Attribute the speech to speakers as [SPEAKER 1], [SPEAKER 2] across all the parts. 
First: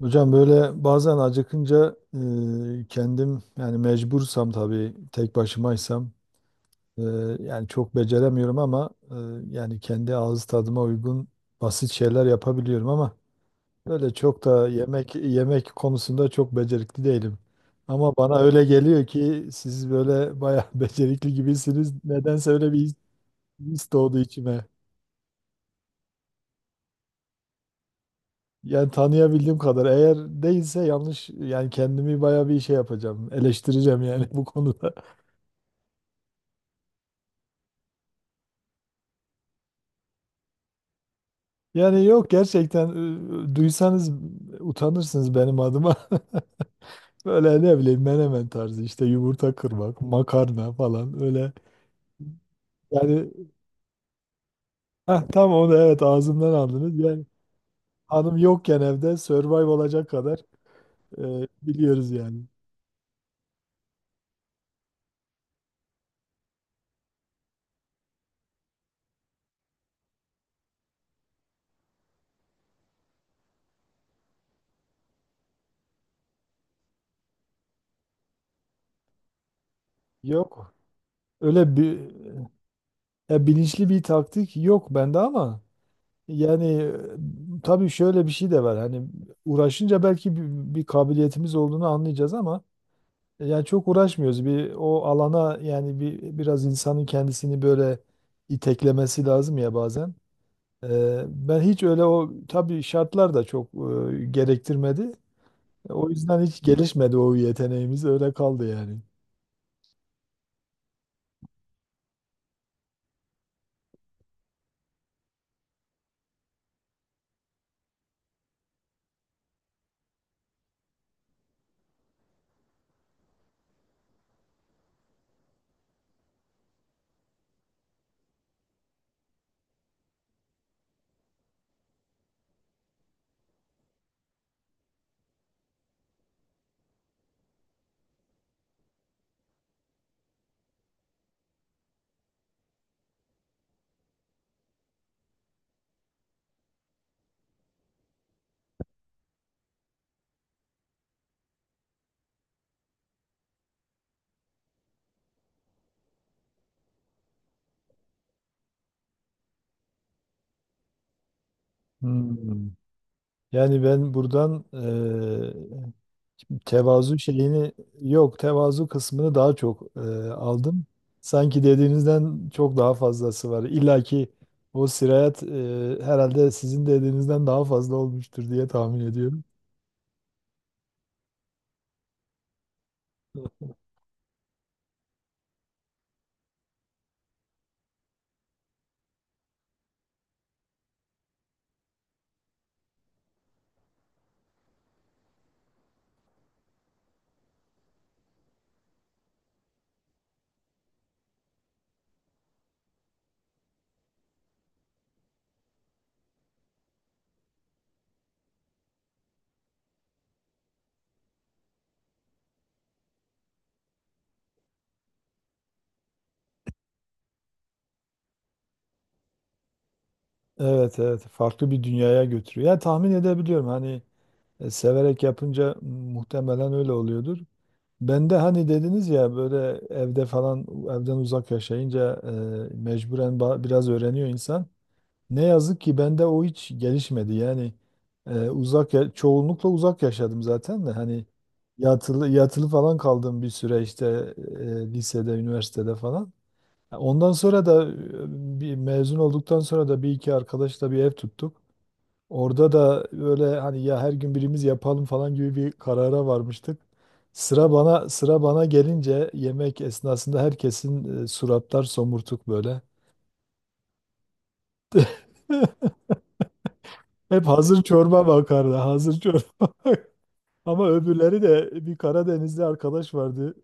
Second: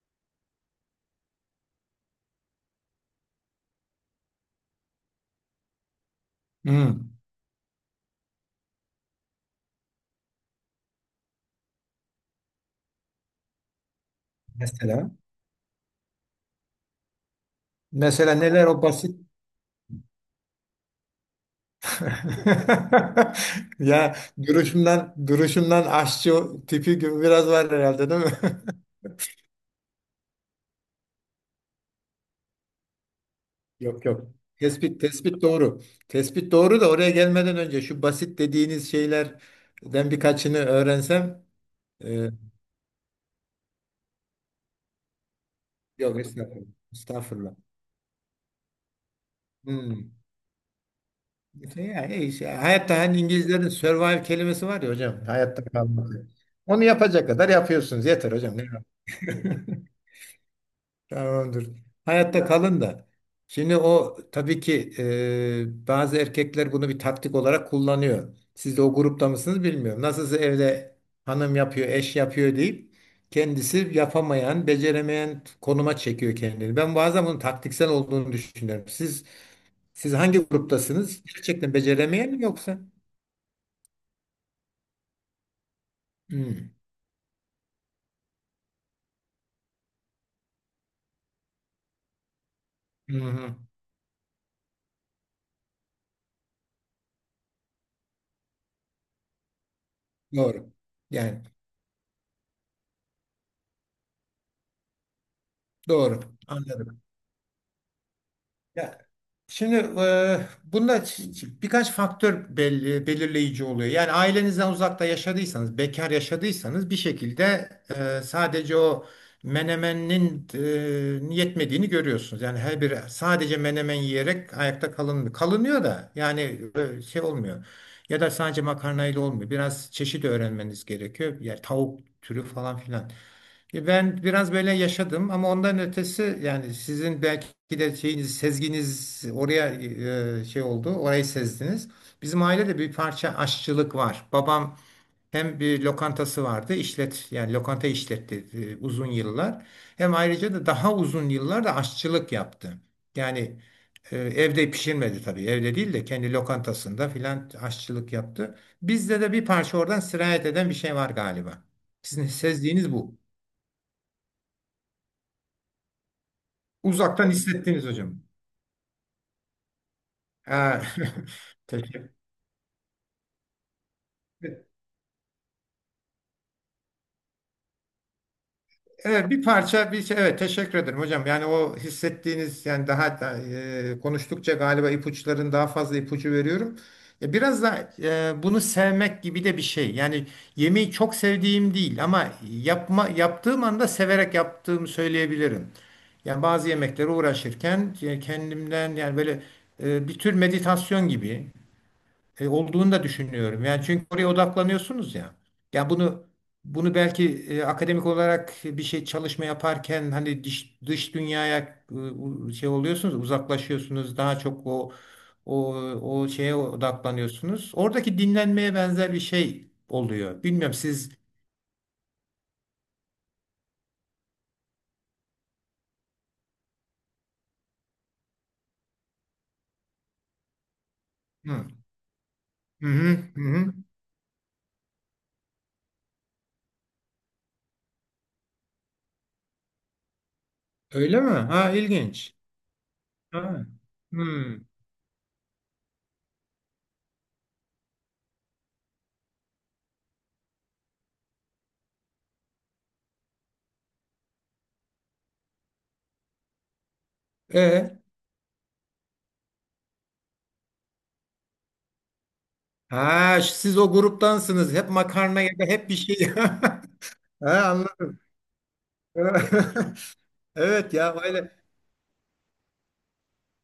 [SPEAKER 1] Hocam böyle bazen acıkınca kendim yani mecbursam tabii tek başımaysam e,
[SPEAKER 2] Hmm.
[SPEAKER 1] yani çok beceremiyorum ama yani kendi ağız tadıma uygun basit şeyler yapabiliyorum ama böyle çok da
[SPEAKER 2] Mesela
[SPEAKER 1] yemek yemek konusunda çok becerikli değilim. Ama
[SPEAKER 2] mesela
[SPEAKER 1] bana öyle
[SPEAKER 2] neler o
[SPEAKER 1] geliyor
[SPEAKER 2] basit
[SPEAKER 1] ki siz böyle bayağı becerikli gibisiniz. Nedense öyle bir his, his
[SPEAKER 2] ya
[SPEAKER 1] doğdu içime.
[SPEAKER 2] duruşundan duruşundan aşçı tipi gibi biraz var herhalde değil mi?
[SPEAKER 1] Yani tanıyabildiğim kadar. Eğer değilse yanlış yani kendimi bayağı bir şey yapacağım. Eleştireceğim
[SPEAKER 2] Yok, yok.
[SPEAKER 1] yani bu konuda.
[SPEAKER 2] Tespit doğru. Tespit doğru da oraya gelmeden önce şu basit dediğiniz şeylerden birkaçını öğrensem
[SPEAKER 1] Yani yok
[SPEAKER 2] e,
[SPEAKER 1] gerçekten duysanız utanırsınız benim adıma.
[SPEAKER 2] Yok, estağfurullah. Estağfurullah.
[SPEAKER 1] Böyle ne bileyim menemen tarzı işte yumurta kırmak,
[SPEAKER 2] Hmm.
[SPEAKER 1] makarna falan öyle.
[SPEAKER 2] İşte ya, işte hayatta hani
[SPEAKER 1] Yani
[SPEAKER 2] İngilizlerin survive kelimesi var ya hocam
[SPEAKER 1] heh, tam
[SPEAKER 2] hayatta
[SPEAKER 1] onu evet
[SPEAKER 2] kalmak.
[SPEAKER 1] ağzımdan
[SPEAKER 2] Onu
[SPEAKER 1] aldınız. Yani
[SPEAKER 2] yapacak kadar yapıyorsunuz yeter
[SPEAKER 1] hanım
[SPEAKER 2] hocam. Ne
[SPEAKER 1] yokken evde survive
[SPEAKER 2] yapayım?
[SPEAKER 1] olacak kadar e,
[SPEAKER 2] Tamamdır.
[SPEAKER 1] biliyoruz yani.
[SPEAKER 2] Hayatta kalın da. Şimdi o tabii ki bazı erkekler bunu bir taktik olarak kullanıyor. Siz de o grupta mısınız bilmiyorum. Nasılsa evde hanım yapıyor, eş yapıyor deyip kendisi yapamayan, beceremeyen konuma çekiyor kendini. Ben bazen bunun taktiksel olduğunu düşünüyorum. Siz hangi
[SPEAKER 1] Yok.
[SPEAKER 2] gruptasınız? Gerçekten
[SPEAKER 1] Öyle bir
[SPEAKER 2] beceremeyen mi yoksa?
[SPEAKER 1] ya bilinçli bir taktik yok bende ama yani
[SPEAKER 2] Hmm.
[SPEAKER 1] tabii şöyle bir şey de var. Hani uğraşınca belki bir kabiliyetimiz olduğunu anlayacağız ama
[SPEAKER 2] Hı hı.
[SPEAKER 1] yani çok uğraşmıyoruz. Bir o alana yani bir biraz insanın kendisini böyle iteklemesi lazım ya bazen.
[SPEAKER 2] Doğru. Yani
[SPEAKER 1] Ben hiç öyle o tabii şartlar da çok gerektirmedi. O
[SPEAKER 2] doğru.
[SPEAKER 1] yüzden hiç
[SPEAKER 2] Anladım.
[SPEAKER 1] gelişmedi o yeteneğimiz öyle kaldı yani.
[SPEAKER 2] Ya, şimdi bunda birkaç faktör belli, belirleyici oluyor. Yani ailenizden uzakta yaşadıysanız, bekar yaşadıysanız bir şekilde sadece o menemenin yetmediğini görüyorsunuz. Yani her bir sadece menemen yiyerek ayakta kalınmıyor. Kalınıyor da yani şey olmuyor. Ya da sadece makarnayla olmuyor. Biraz çeşit öğrenmeniz gerekiyor. Yani tavuk türü falan filan. Ben biraz böyle yaşadım ama ondan ötesi yani sizin belki de şeyiniz, sezginiz oraya şey oldu, orayı sezdiniz. Bizim ailede bir parça aşçılık var. Babam hem bir lokantası vardı, işlet yani lokanta işletti uzun yıllar. Hem ayrıca da daha uzun yıllar da aşçılık yaptı. Yani evde pişirmedi tabii, evde değil de kendi lokantasında filan aşçılık yaptı. Bizde de bir parça oradan sirayet eden bir şey var galiba. Sizin
[SPEAKER 1] Hmm.
[SPEAKER 2] sezdiğiniz bu.
[SPEAKER 1] Yani ben buradan tevazu
[SPEAKER 2] Uzaktan
[SPEAKER 1] şeyini,
[SPEAKER 2] hissettiğiniz hocam.
[SPEAKER 1] yok tevazu kısmını daha çok
[SPEAKER 2] Ha,
[SPEAKER 1] aldım. Sanki
[SPEAKER 2] Teşekkür.
[SPEAKER 1] dediğinizden çok daha fazlası var. İlla ki o sirayet herhalde sizin dediğinizden daha fazla olmuştur diye tahmin
[SPEAKER 2] Evet, bir
[SPEAKER 1] ediyorum.
[SPEAKER 2] parça bir şey, evet teşekkür ederim hocam. Yani o hissettiğiniz yani daha da, konuştukça galiba ipuçların daha fazla ipucu veriyorum. Biraz da bunu sevmek gibi de bir şey. Yani yemeği çok sevdiğim değil ama yapma yaptığım anda severek yaptığımı söyleyebilirim. Yani bazı yemeklere uğraşırken kendimden yani böyle bir tür meditasyon gibi olduğunu da düşünüyorum. Yani çünkü oraya odaklanıyorsunuz ya. Ya bunu belki akademik olarak bir şey çalışma yaparken hani dış dünyaya şey oluyorsunuz, uzaklaşıyorsunuz. Daha çok o o şeye odaklanıyorsunuz. Oradaki dinlenmeye benzer bir şey oluyor. Bilmiyorum
[SPEAKER 1] Evet,
[SPEAKER 2] siz
[SPEAKER 1] evet, farklı bir dünyaya götürüyor. Ya tahmin edebiliyorum hani severek yapınca muhtemelen öyle oluyordur. Ben de hani dediniz ya böyle evde falan evden uzak
[SPEAKER 2] Hı
[SPEAKER 1] yaşayınca
[SPEAKER 2] hı hı.
[SPEAKER 1] mecburen
[SPEAKER 2] hı. hı.
[SPEAKER 1] biraz öğreniyor insan. Ne yazık ki bende o hiç gelişmedi. Yani çoğunlukla uzak yaşadım zaten de
[SPEAKER 2] Öyle
[SPEAKER 1] hani
[SPEAKER 2] mi? Ha,
[SPEAKER 1] yatılı
[SPEAKER 2] ilginç.
[SPEAKER 1] yatılı falan kaldığım bir
[SPEAKER 2] Ha.
[SPEAKER 1] süre işte
[SPEAKER 2] Hı.
[SPEAKER 1] lisede, üniversitede falan. Ondan sonra da bir mezun olduktan sonra da bir iki arkadaşla bir ev tuttuk. Orada da böyle hani ya her gün birimiz yapalım falan gibi bir karara varmıştık. Sıra
[SPEAKER 2] E,
[SPEAKER 1] bana sıra bana gelince yemek esnasında herkesin suratlar somurtuk böyle.
[SPEAKER 2] ha, siz o gruptansınız. Hep makarna ya da hep bir şey.
[SPEAKER 1] Hep
[SPEAKER 2] Ha,
[SPEAKER 1] hazır
[SPEAKER 2] anladım.
[SPEAKER 1] çorba bakardı. Hazır çorba. Ama
[SPEAKER 2] Evet ya
[SPEAKER 1] öbürleri
[SPEAKER 2] öyle.
[SPEAKER 1] de bir Karadenizli arkadaş vardı.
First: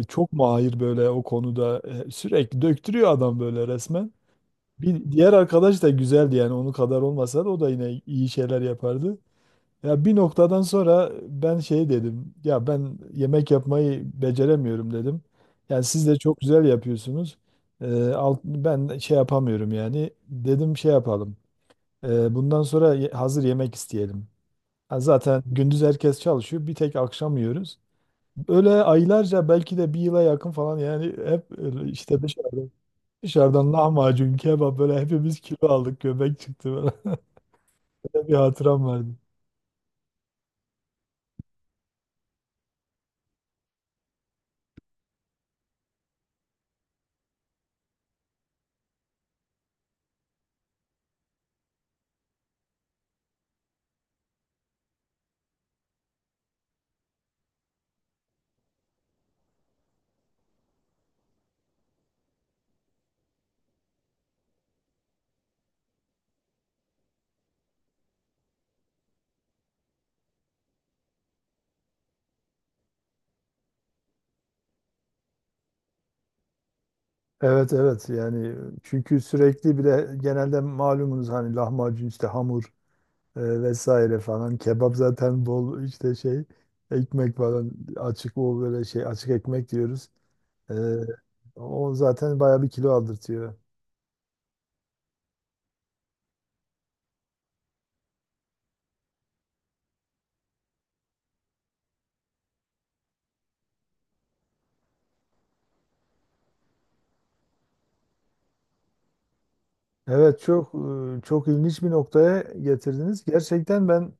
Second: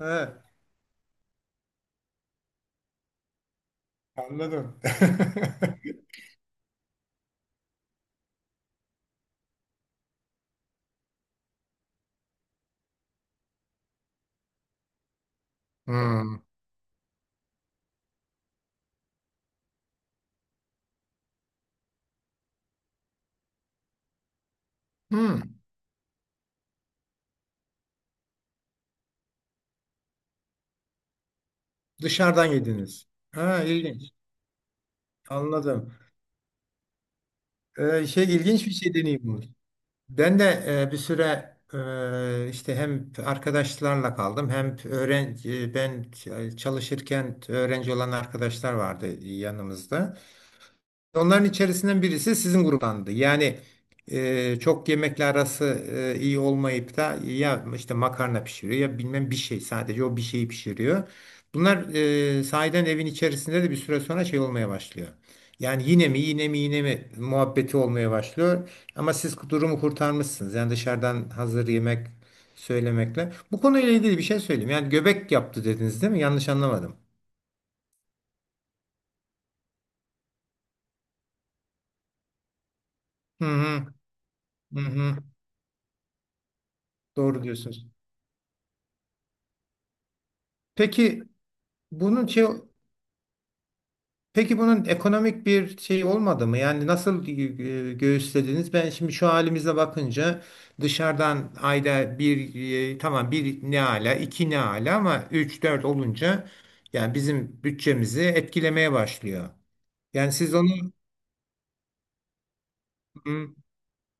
[SPEAKER 1] Çok mahir böyle o konuda. Sürekli döktürüyor adam böyle resmen.
[SPEAKER 2] anladım.
[SPEAKER 1] Bir diğer arkadaş da güzeldi yani onun kadar olmasa da o da yine iyi şeyler yapardı. Ya bir noktadan sonra ben şey dedim. Ya ben yemek yapmayı beceremiyorum dedim. Yani siz de
[SPEAKER 2] Hmm.
[SPEAKER 1] çok güzel yapıyorsunuz. Ben şey yapamıyorum yani. Dedim şey yapalım. Bundan sonra hazır yemek isteyelim. Ha,
[SPEAKER 2] Hmm.
[SPEAKER 1] zaten gündüz herkes çalışıyor. Bir tek akşam yiyoruz. Öyle aylarca belki de bir yıla yakın falan yani hep öyle işte
[SPEAKER 2] Dışarıdan
[SPEAKER 1] dışarıdan,
[SPEAKER 2] yediniz. Ha,
[SPEAKER 1] dışarıdan
[SPEAKER 2] ilginç.
[SPEAKER 1] lahmacun, kebap böyle hepimiz kilo
[SPEAKER 2] Anladım.
[SPEAKER 1] aldık. Göbek çıktı böyle.
[SPEAKER 2] Şey
[SPEAKER 1] Bir
[SPEAKER 2] ilginç bir
[SPEAKER 1] hatıram
[SPEAKER 2] şey
[SPEAKER 1] vardı.
[SPEAKER 2] deneyimmiş. Ben de bir süre işte hem arkadaşlarla kaldım hem öğrenci ben çalışırken öğrenci olan arkadaşlar vardı yanımızda. Onların içerisinden birisi sizin gruptandı. Yani çok yemekle arası iyi olmayıp da ya işte makarna pişiriyor ya bilmem bir şey sadece o bir şeyi pişiriyor. Bunlar sahiden evin içerisinde de bir süre sonra şey olmaya başlıyor. Yani yine mi yine mi muhabbeti olmaya başlıyor. Ama siz durumu kurtarmışsınız. Yani dışarıdan hazır yemek söylemekle. Bu konuyla ilgili bir şey söyleyeyim. Yani göbek yaptı dediniz değil mi? Yanlış anlamadım.
[SPEAKER 1] Evet, evet, yani çünkü sürekli bir de genelde malumunuz hani lahmacun işte hamur
[SPEAKER 2] Hı hı,
[SPEAKER 1] vesaire falan
[SPEAKER 2] hı
[SPEAKER 1] kebap
[SPEAKER 2] hı.
[SPEAKER 1] zaten bol işte şey ekmek
[SPEAKER 2] Doğru
[SPEAKER 1] falan,
[SPEAKER 2] diyorsunuz.
[SPEAKER 1] açık o böyle şey, açık ekmek diyoruz. E,
[SPEAKER 2] Peki
[SPEAKER 1] O
[SPEAKER 2] bunun
[SPEAKER 1] zaten
[SPEAKER 2] şey,
[SPEAKER 1] bayağı bir kilo aldırtıyor.
[SPEAKER 2] peki bunun ekonomik bir şey olmadı mı? Yani nasıl göğüslediniz? Ben şimdi şu halimize bakınca dışarıdan ayda bir, tamam bir ne ala iki ne ala ama üç dört olunca yani bizim bütçemizi etkilemeye başlıyor. Yani
[SPEAKER 1] Evet,
[SPEAKER 2] siz onu
[SPEAKER 1] çok çok ilginç bir noktaya getirdiniz.
[SPEAKER 2] Hı,
[SPEAKER 1] Gerçekten ben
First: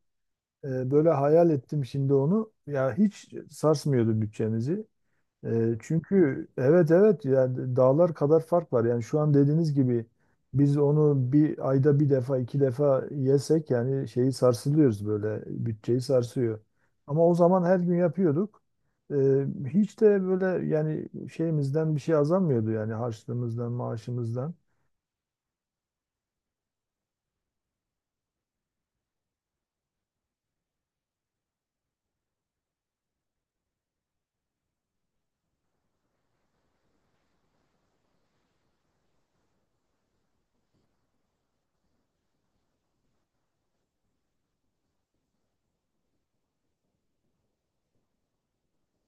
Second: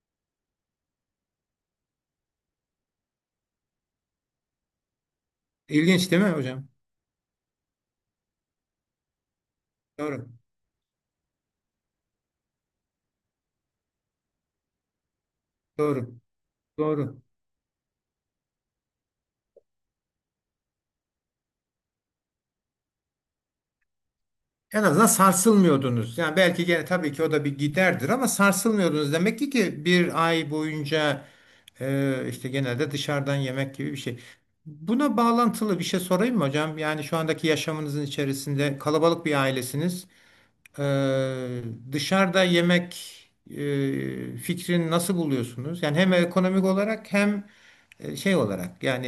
[SPEAKER 1] böyle hayal ettim şimdi onu. Ya hiç sarsmıyordu bütçemizi.
[SPEAKER 2] ilginç değil mi
[SPEAKER 1] Çünkü
[SPEAKER 2] hocam?
[SPEAKER 1] evet, evet, yani dağlar kadar fark var. Yani şu an dediğiniz gibi
[SPEAKER 2] Doğru,
[SPEAKER 1] biz onu bir ayda bir defa iki defa yesek yani şeyi sarsılıyoruz böyle bütçeyi
[SPEAKER 2] doğru,
[SPEAKER 1] sarsıyor.
[SPEAKER 2] doğru.
[SPEAKER 1] Ama o zaman her gün yapıyorduk. E, Hiç de böyle yani şeyimizden bir şey azalmıyordu yani harçlığımızdan maaşımızdan.
[SPEAKER 2] En azından sarsılmıyordunuz. Yani belki gene tabii ki o da bir giderdir ama sarsılmıyordunuz. Demek ki bir ay boyunca işte genelde dışarıdan yemek gibi bir şey. Buna bağlantılı bir şey sorayım mı hocam? Yani şu andaki yaşamınızın içerisinde kalabalık bir ailesiniz. E, dışarıda yemek fikrini nasıl buluyorsunuz? Yani hem ekonomik olarak hem şey olarak yani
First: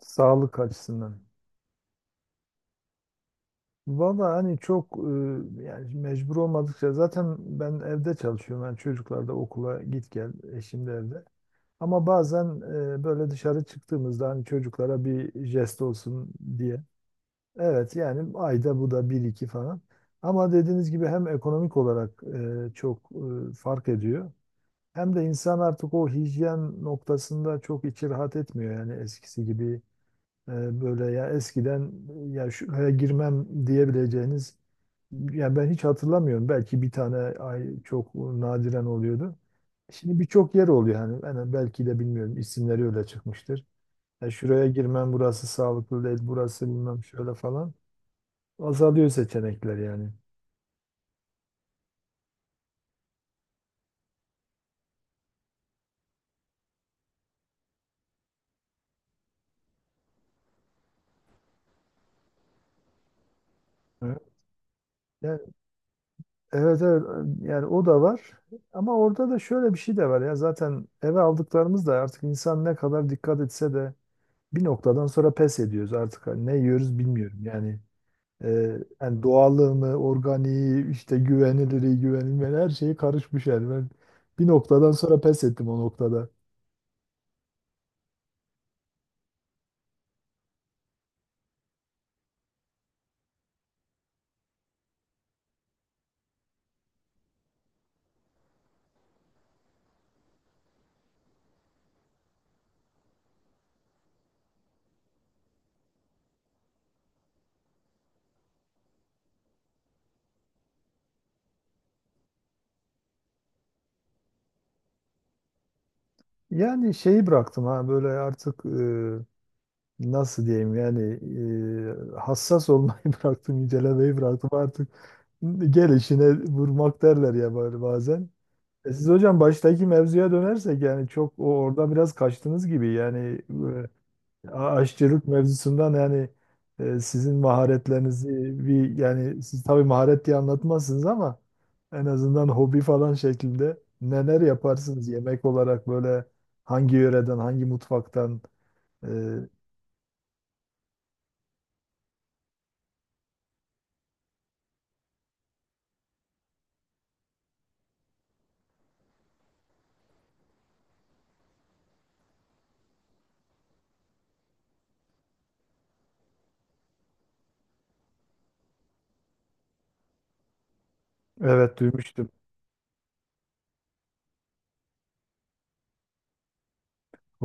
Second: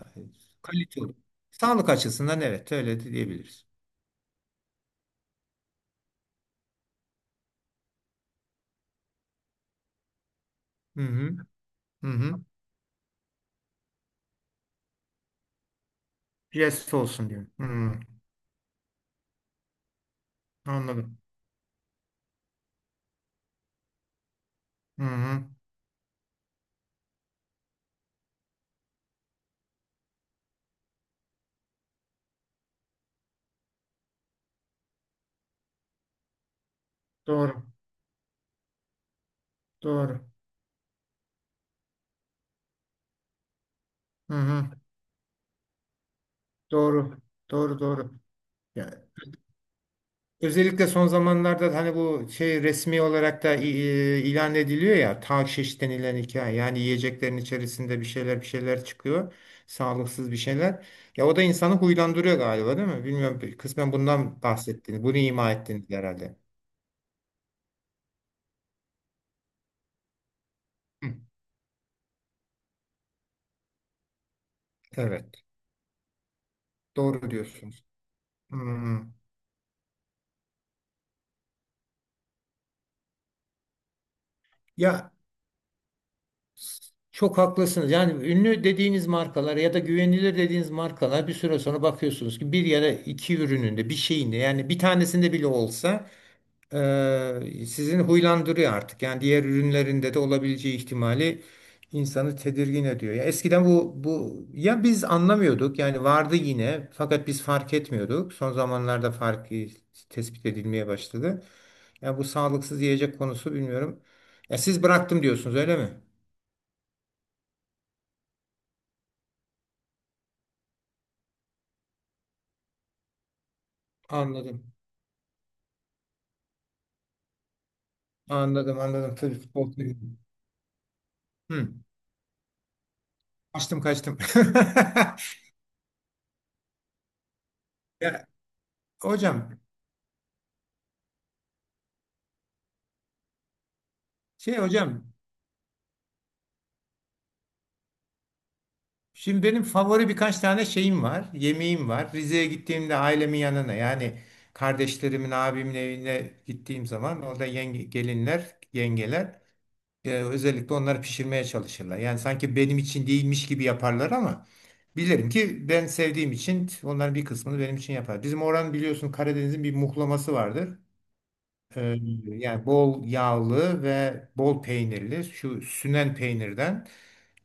[SPEAKER 1] Sağlık
[SPEAKER 2] kalite olarak.
[SPEAKER 1] açısından.
[SPEAKER 2] Sağlık açısından evet öyle de diyebiliriz.
[SPEAKER 1] Valla hani çok yani mecbur olmadıkça zaten ben evde çalışıyorum. Yani çocuklar da okula git gel, eşim de
[SPEAKER 2] Hı
[SPEAKER 1] evde.
[SPEAKER 2] hı. Hı
[SPEAKER 1] Ama
[SPEAKER 2] hı.
[SPEAKER 1] bazen böyle dışarı çıktığımızda hani çocuklara bir jest olsun diye.
[SPEAKER 2] Yes olsun diyor.
[SPEAKER 1] Evet
[SPEAKER 2] Hmm,
[SPEAKER 1] yani ayda bu da bir iki falan. Ama dediğiniz gibi
[SPEAKER 2] anladım.
[SPEAKER 1] hem ekonomik olarak çok fark ediyor.
[SPEAKER 2] Hı
[SPEAKER 1] Hem de
[SPEAKER 2] hı.
[SPEAKER 1] insan artık o hijyen noktasında çok içi rahat etmiyor yani eskisi gibi böyle, ya eskiden ya şuraya girmem diyebileceğiniz, ya ben hiç hatırlamıyorum. Belki bir tane
[SPEAKER 2] Doğru.
[SPEAKER 1] ay çok nadiren oluyordu. Şimdi
[SPEAKER 2] Doğru.
[SPEAKER 1] birçok yer oluyor hani ben belki de bilmiyorum isimleri öyle çıkmıştır. Ya
[SPEAKER 2] Hı
[SPEAKER 1] şuraya
[SPEAKER 2] hı.
[SPEAKER 1] girmem, burası sağlıklı değil, burası bilmem
[SPEAKER 2] Doğru.
[SPEAKER 1] şöyle falan.
[SPEAKER 2] Doğru, doğru. Ya,
[SPEAKER 1] Azalıyor seçenekler yani.
[SPEAKER 2] özellikle son zamanlarda da hani bu şey resmi olarak da ilan ediliyor ya takşiş denilen hikaye. Yani yiyeceklerin içerisinde bir şeyler çıkıyor. Sağlıksız bir şeyler. Ya o da insanı huylandırıyor galiba değil mi? Bilmiyorum. Kısmen
[SPEAKER 1] Evet.
[SPEAKER 2] bundan bahsettiğini, bunu
[SPEAKER 1] Yani
[SPEAKER 2] ima ettiğini herhalde.
[SPEAKER 1] evet, evet, yani o da var ama orada da şöyle bir şey de var, ya zaten
[SPEAKER 2] Hı.
[SPEAKER 1] eve aldıklarımız da artık insan ne kadar dikkat etse de bir noktadan sonra
[SPEAKER 2] Evet.
[SPEAKER 1] pes ediyoruz artık. Hani ne yiyoruz
[SPEAKER 2] Doğru
[SPEAKER 1] bilmiyorum. Yani,
[SPEAKER 2] diyorsunuz.
[SPEAKER 1] e,
[SPEAKER 2] Hmm.
[SPEAKER 1] yani doğallığını, organiği, işte güvenilirliği, güvenilmeyen her şeyi karışmış yani. Ben bir noktadan
[SPEAKER 2] Ya,
[SPEAKER 1] sonra pes ettim o noktada.
[SPEAKER 2] çok haklısınız. Yani ünlü dediğiniz markalar ya da güvenilir dediğiniz markalar bir süre sonra bakıyorsunuz ki bir ya da iki ürününde bir şeyinde yani bir tanesinde bile olsa, sizin huylandırıyor artık. Yani diğer ürünlerinde de olabileceği ihtimali insanı tedirgin ediyor. Ya eskiden bu ya biz anlamıyorduk yani vardı yine fakat biz fark etmiyorduk. Son zamanlarda farkı tespit edilmeye başladı. Ya bu sağlıksız yiyecek konusu bilmiyorum. Ya siz bıraktım diyorsunuz öyle mi?
[SPEAKER 1] Yani şeyi bıraktım, ha böyle artık nasıl diyeyim yani hassas olmayı bıraktım, incelemeyi bıraktım
[SPEAKER 2] Anladım.
[SPEAKER 1] artık. Gel işine vurmak derler ya böyle bazen.
[SPEAKER 2] Anladım
[SPEAKER 1] E siz
[SPEAKER 2] anladım. Tabii
[SPEAKER 1] hocam
[SPEAKER 2] futbol
[SPEAKER 1] baştaki
[SPEAKER 2] kulübü.
[SPEAKER 1] mevzuya dönersek yani çok o
[SPEAKER 2] Hı.
[SPEAKER 1] oradan biraz kaçtınız gibi yani
[SPEAKER 2] Kaçtım, kaçtım.
[SPEAKER 1] e, aşçılık mevzusundan yani sizin
[SPEAKER 2] Ya,
[SPEAKER 1] maharetlerinizi bir,
[SPEAKER 2] hocam
[SPEAKER 1] yani siz tabii maharet diye anlatmazsınız ama en azından hobi falan şeklinde neler
[SPEAKER 2] hocam,
[SPEAKER 1] yaparsınız yemek olarak böyle, hangi yöreden hangi mutfaktan e,
[SPEAKER 2] şimdi benim favori birkaç tane şeyim var. Yemeğim var. Rize'ye gittiğimde ailemin yanına yani kardeşlerimin abimin evine gittiğim zaman orada gelinler yengeler özellikle onları pişirmeye çalışırlar. Yani sanki benim için değilmiş gibi yaparlar ama bilirim ki ben sevdiğim için onların bir kısmını benim için yapar. Bizim oranın biliyorsun Karadeniz'in bir muhlaması vardır.
[SPEAKER 1] evet
[SPEAKER 2] Ee,
[SPEAKER 1] duymuştum.
[SPEAKER 2] yani bol yağlı ve bol peynirli şu sünen peynirden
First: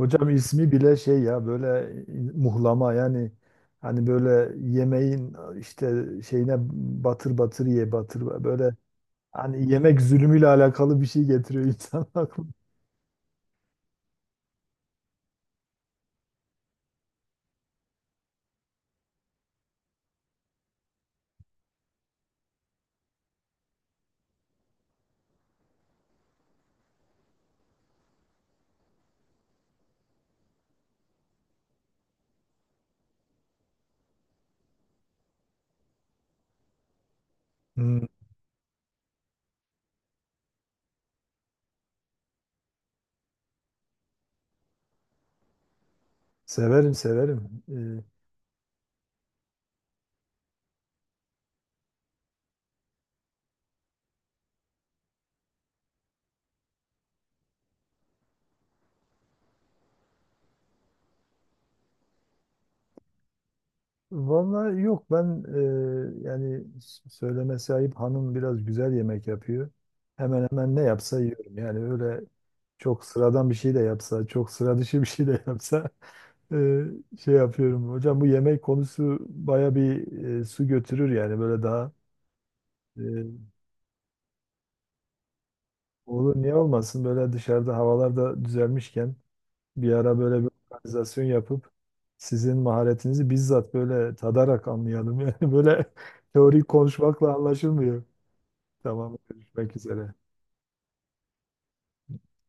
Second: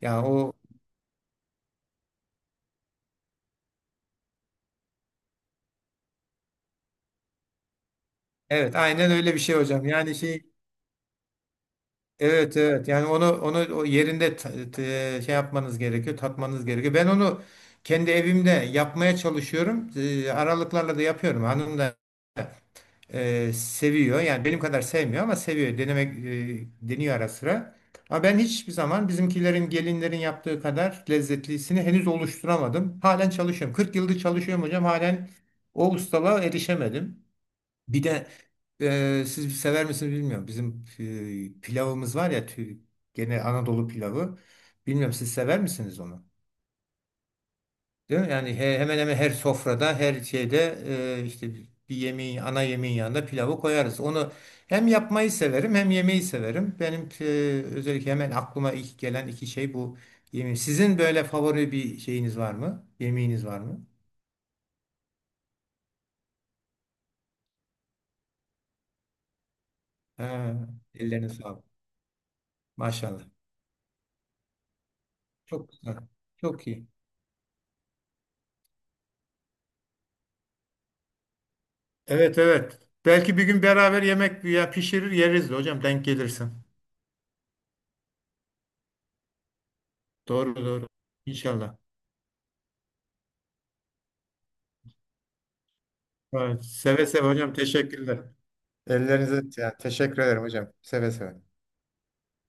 [SPEAKER 2] yani o
[SPEAKER 1] ismi bile şey ya, böyle muhlama yani hani böyle yemeğin işte şeyine batır batır ye batır böyle,
[SPEAKER 2] evet aynen öyle bir şey
[SPEAKER 1] hani
[SPEAKER 2] hocam
[SPEAKER 1] yemek
[SPEAKER 2] yani.
[SPEAKER 1] zulmüyle alakalı bir şey getiriyor insan aklına.
[SPEAKER 2] Evet, evet, onu o yerinde ta- te- şey yapmanız gerekiyor tatmanız gerekiyor. Ben onu kendi evimde yapmaya çalışıyorum. Aralıklarla da yapıyorum. Hanım da seviyor. Yani benim kadar sevmiyor ama seviyor. Deniyor ara sıra. Ama ben hiçbir zaman bizimkilerin, gelinlerin yaptığı kadar lezzetlisini henüz oluşturamadım. Halen çalışıyorum. 40 yıldır çalışıyorum hocam. Halen o ustalığa erişemedim. Bir
[SPEAKER 1] Hmm.
[SPEAKER 2] de siz sever misiniz bilmiyorum. Bizim pilavımız var ya gene Anadolu pilavı. Bilmiyorum siz sever misiniz onu?
[SPEAKER 1] Severim, severim.
[SPEAKER 2] Değil mi? Yani hemen hemen her sofrada, her şeyde işte bir yemeğin, ana yemeğin yanında pilavı koyarız. Onu hem yapmayı severim hem yemeği severim. Benim özellikle hemen aklıma ilk gelen iki şey bu yemeği. Sizin böyle favori bir şeyiniz var mı? Yemeğiniz var mı?
[SPEAKER 1] Vallahi yok, ben yani söylemesi ayıp hanım biraz güzel yemek yapıyor. Hemen
[SPEAKER 2] Ha,
[SPEAKER 1] hemen ne yapsa
[SPEAKER 2] ellerine
[SPEAKER 1] yiyorum.
[SPEAKER 2] sağlık.
[SPEAKER 1] Yani öyle çok
[SPEAKER 2] Maşallah.
[SPEAKER 1] sıradan bir şey de yapsa, çok sıra dışı bir şey de
[SPEAKER 2] Çok
[SPEAKER 1] yapsa
[SPEAKER 2] güzel. Çok
[SPEAKER 1] e,
[SPEAKER 2] iyi.
[SPEAKER 1] şey yapıyorum. Hocam bu yemek konusu baya bir su götürür yani böyle daha
[SPEAKER 2] Evet, evet. Belki
[SPEAKER 1] e,
[SPEAKER 2] bir gün beraber yemek ya pişirir yeriz de hocam denk
[SPEAKER 1] olur
[SPEAKER 2] gelirsin.
[SPEAKER 1] niye olmasın, böyle dışarıda havalar da düzelmişken bir ara böyle bir
[SPEAKER 2] Doğru, doğru.
[SPEAKER 1] organizasyon yapıp
[SPEAKER 2] İnşallah.
[SPEAKER 1] sizin maharetinizi bizzat böyle tadarak anlayalım. Yani böyle
[SPEAKER 2] Evet,
[SPEAKER 1] teorik
[SPEAKER 2] seve seve
[SPEAKER 1] konuşmakla
[SPEAKER 2] hocam,
[SPEAKER 1] anlaşılmıyor.
[SPEAKER 2] teşekkürler.
[SPEAKER 1] Tamam,
[SPEAKER 2] Ellerinize yani
[SPEAKER 1] görüşmek
[SPEAKER 2] teşekkür
[SPEAKER 1] üzere.
[SPEAKER 2] ederim hocam. Seve seve.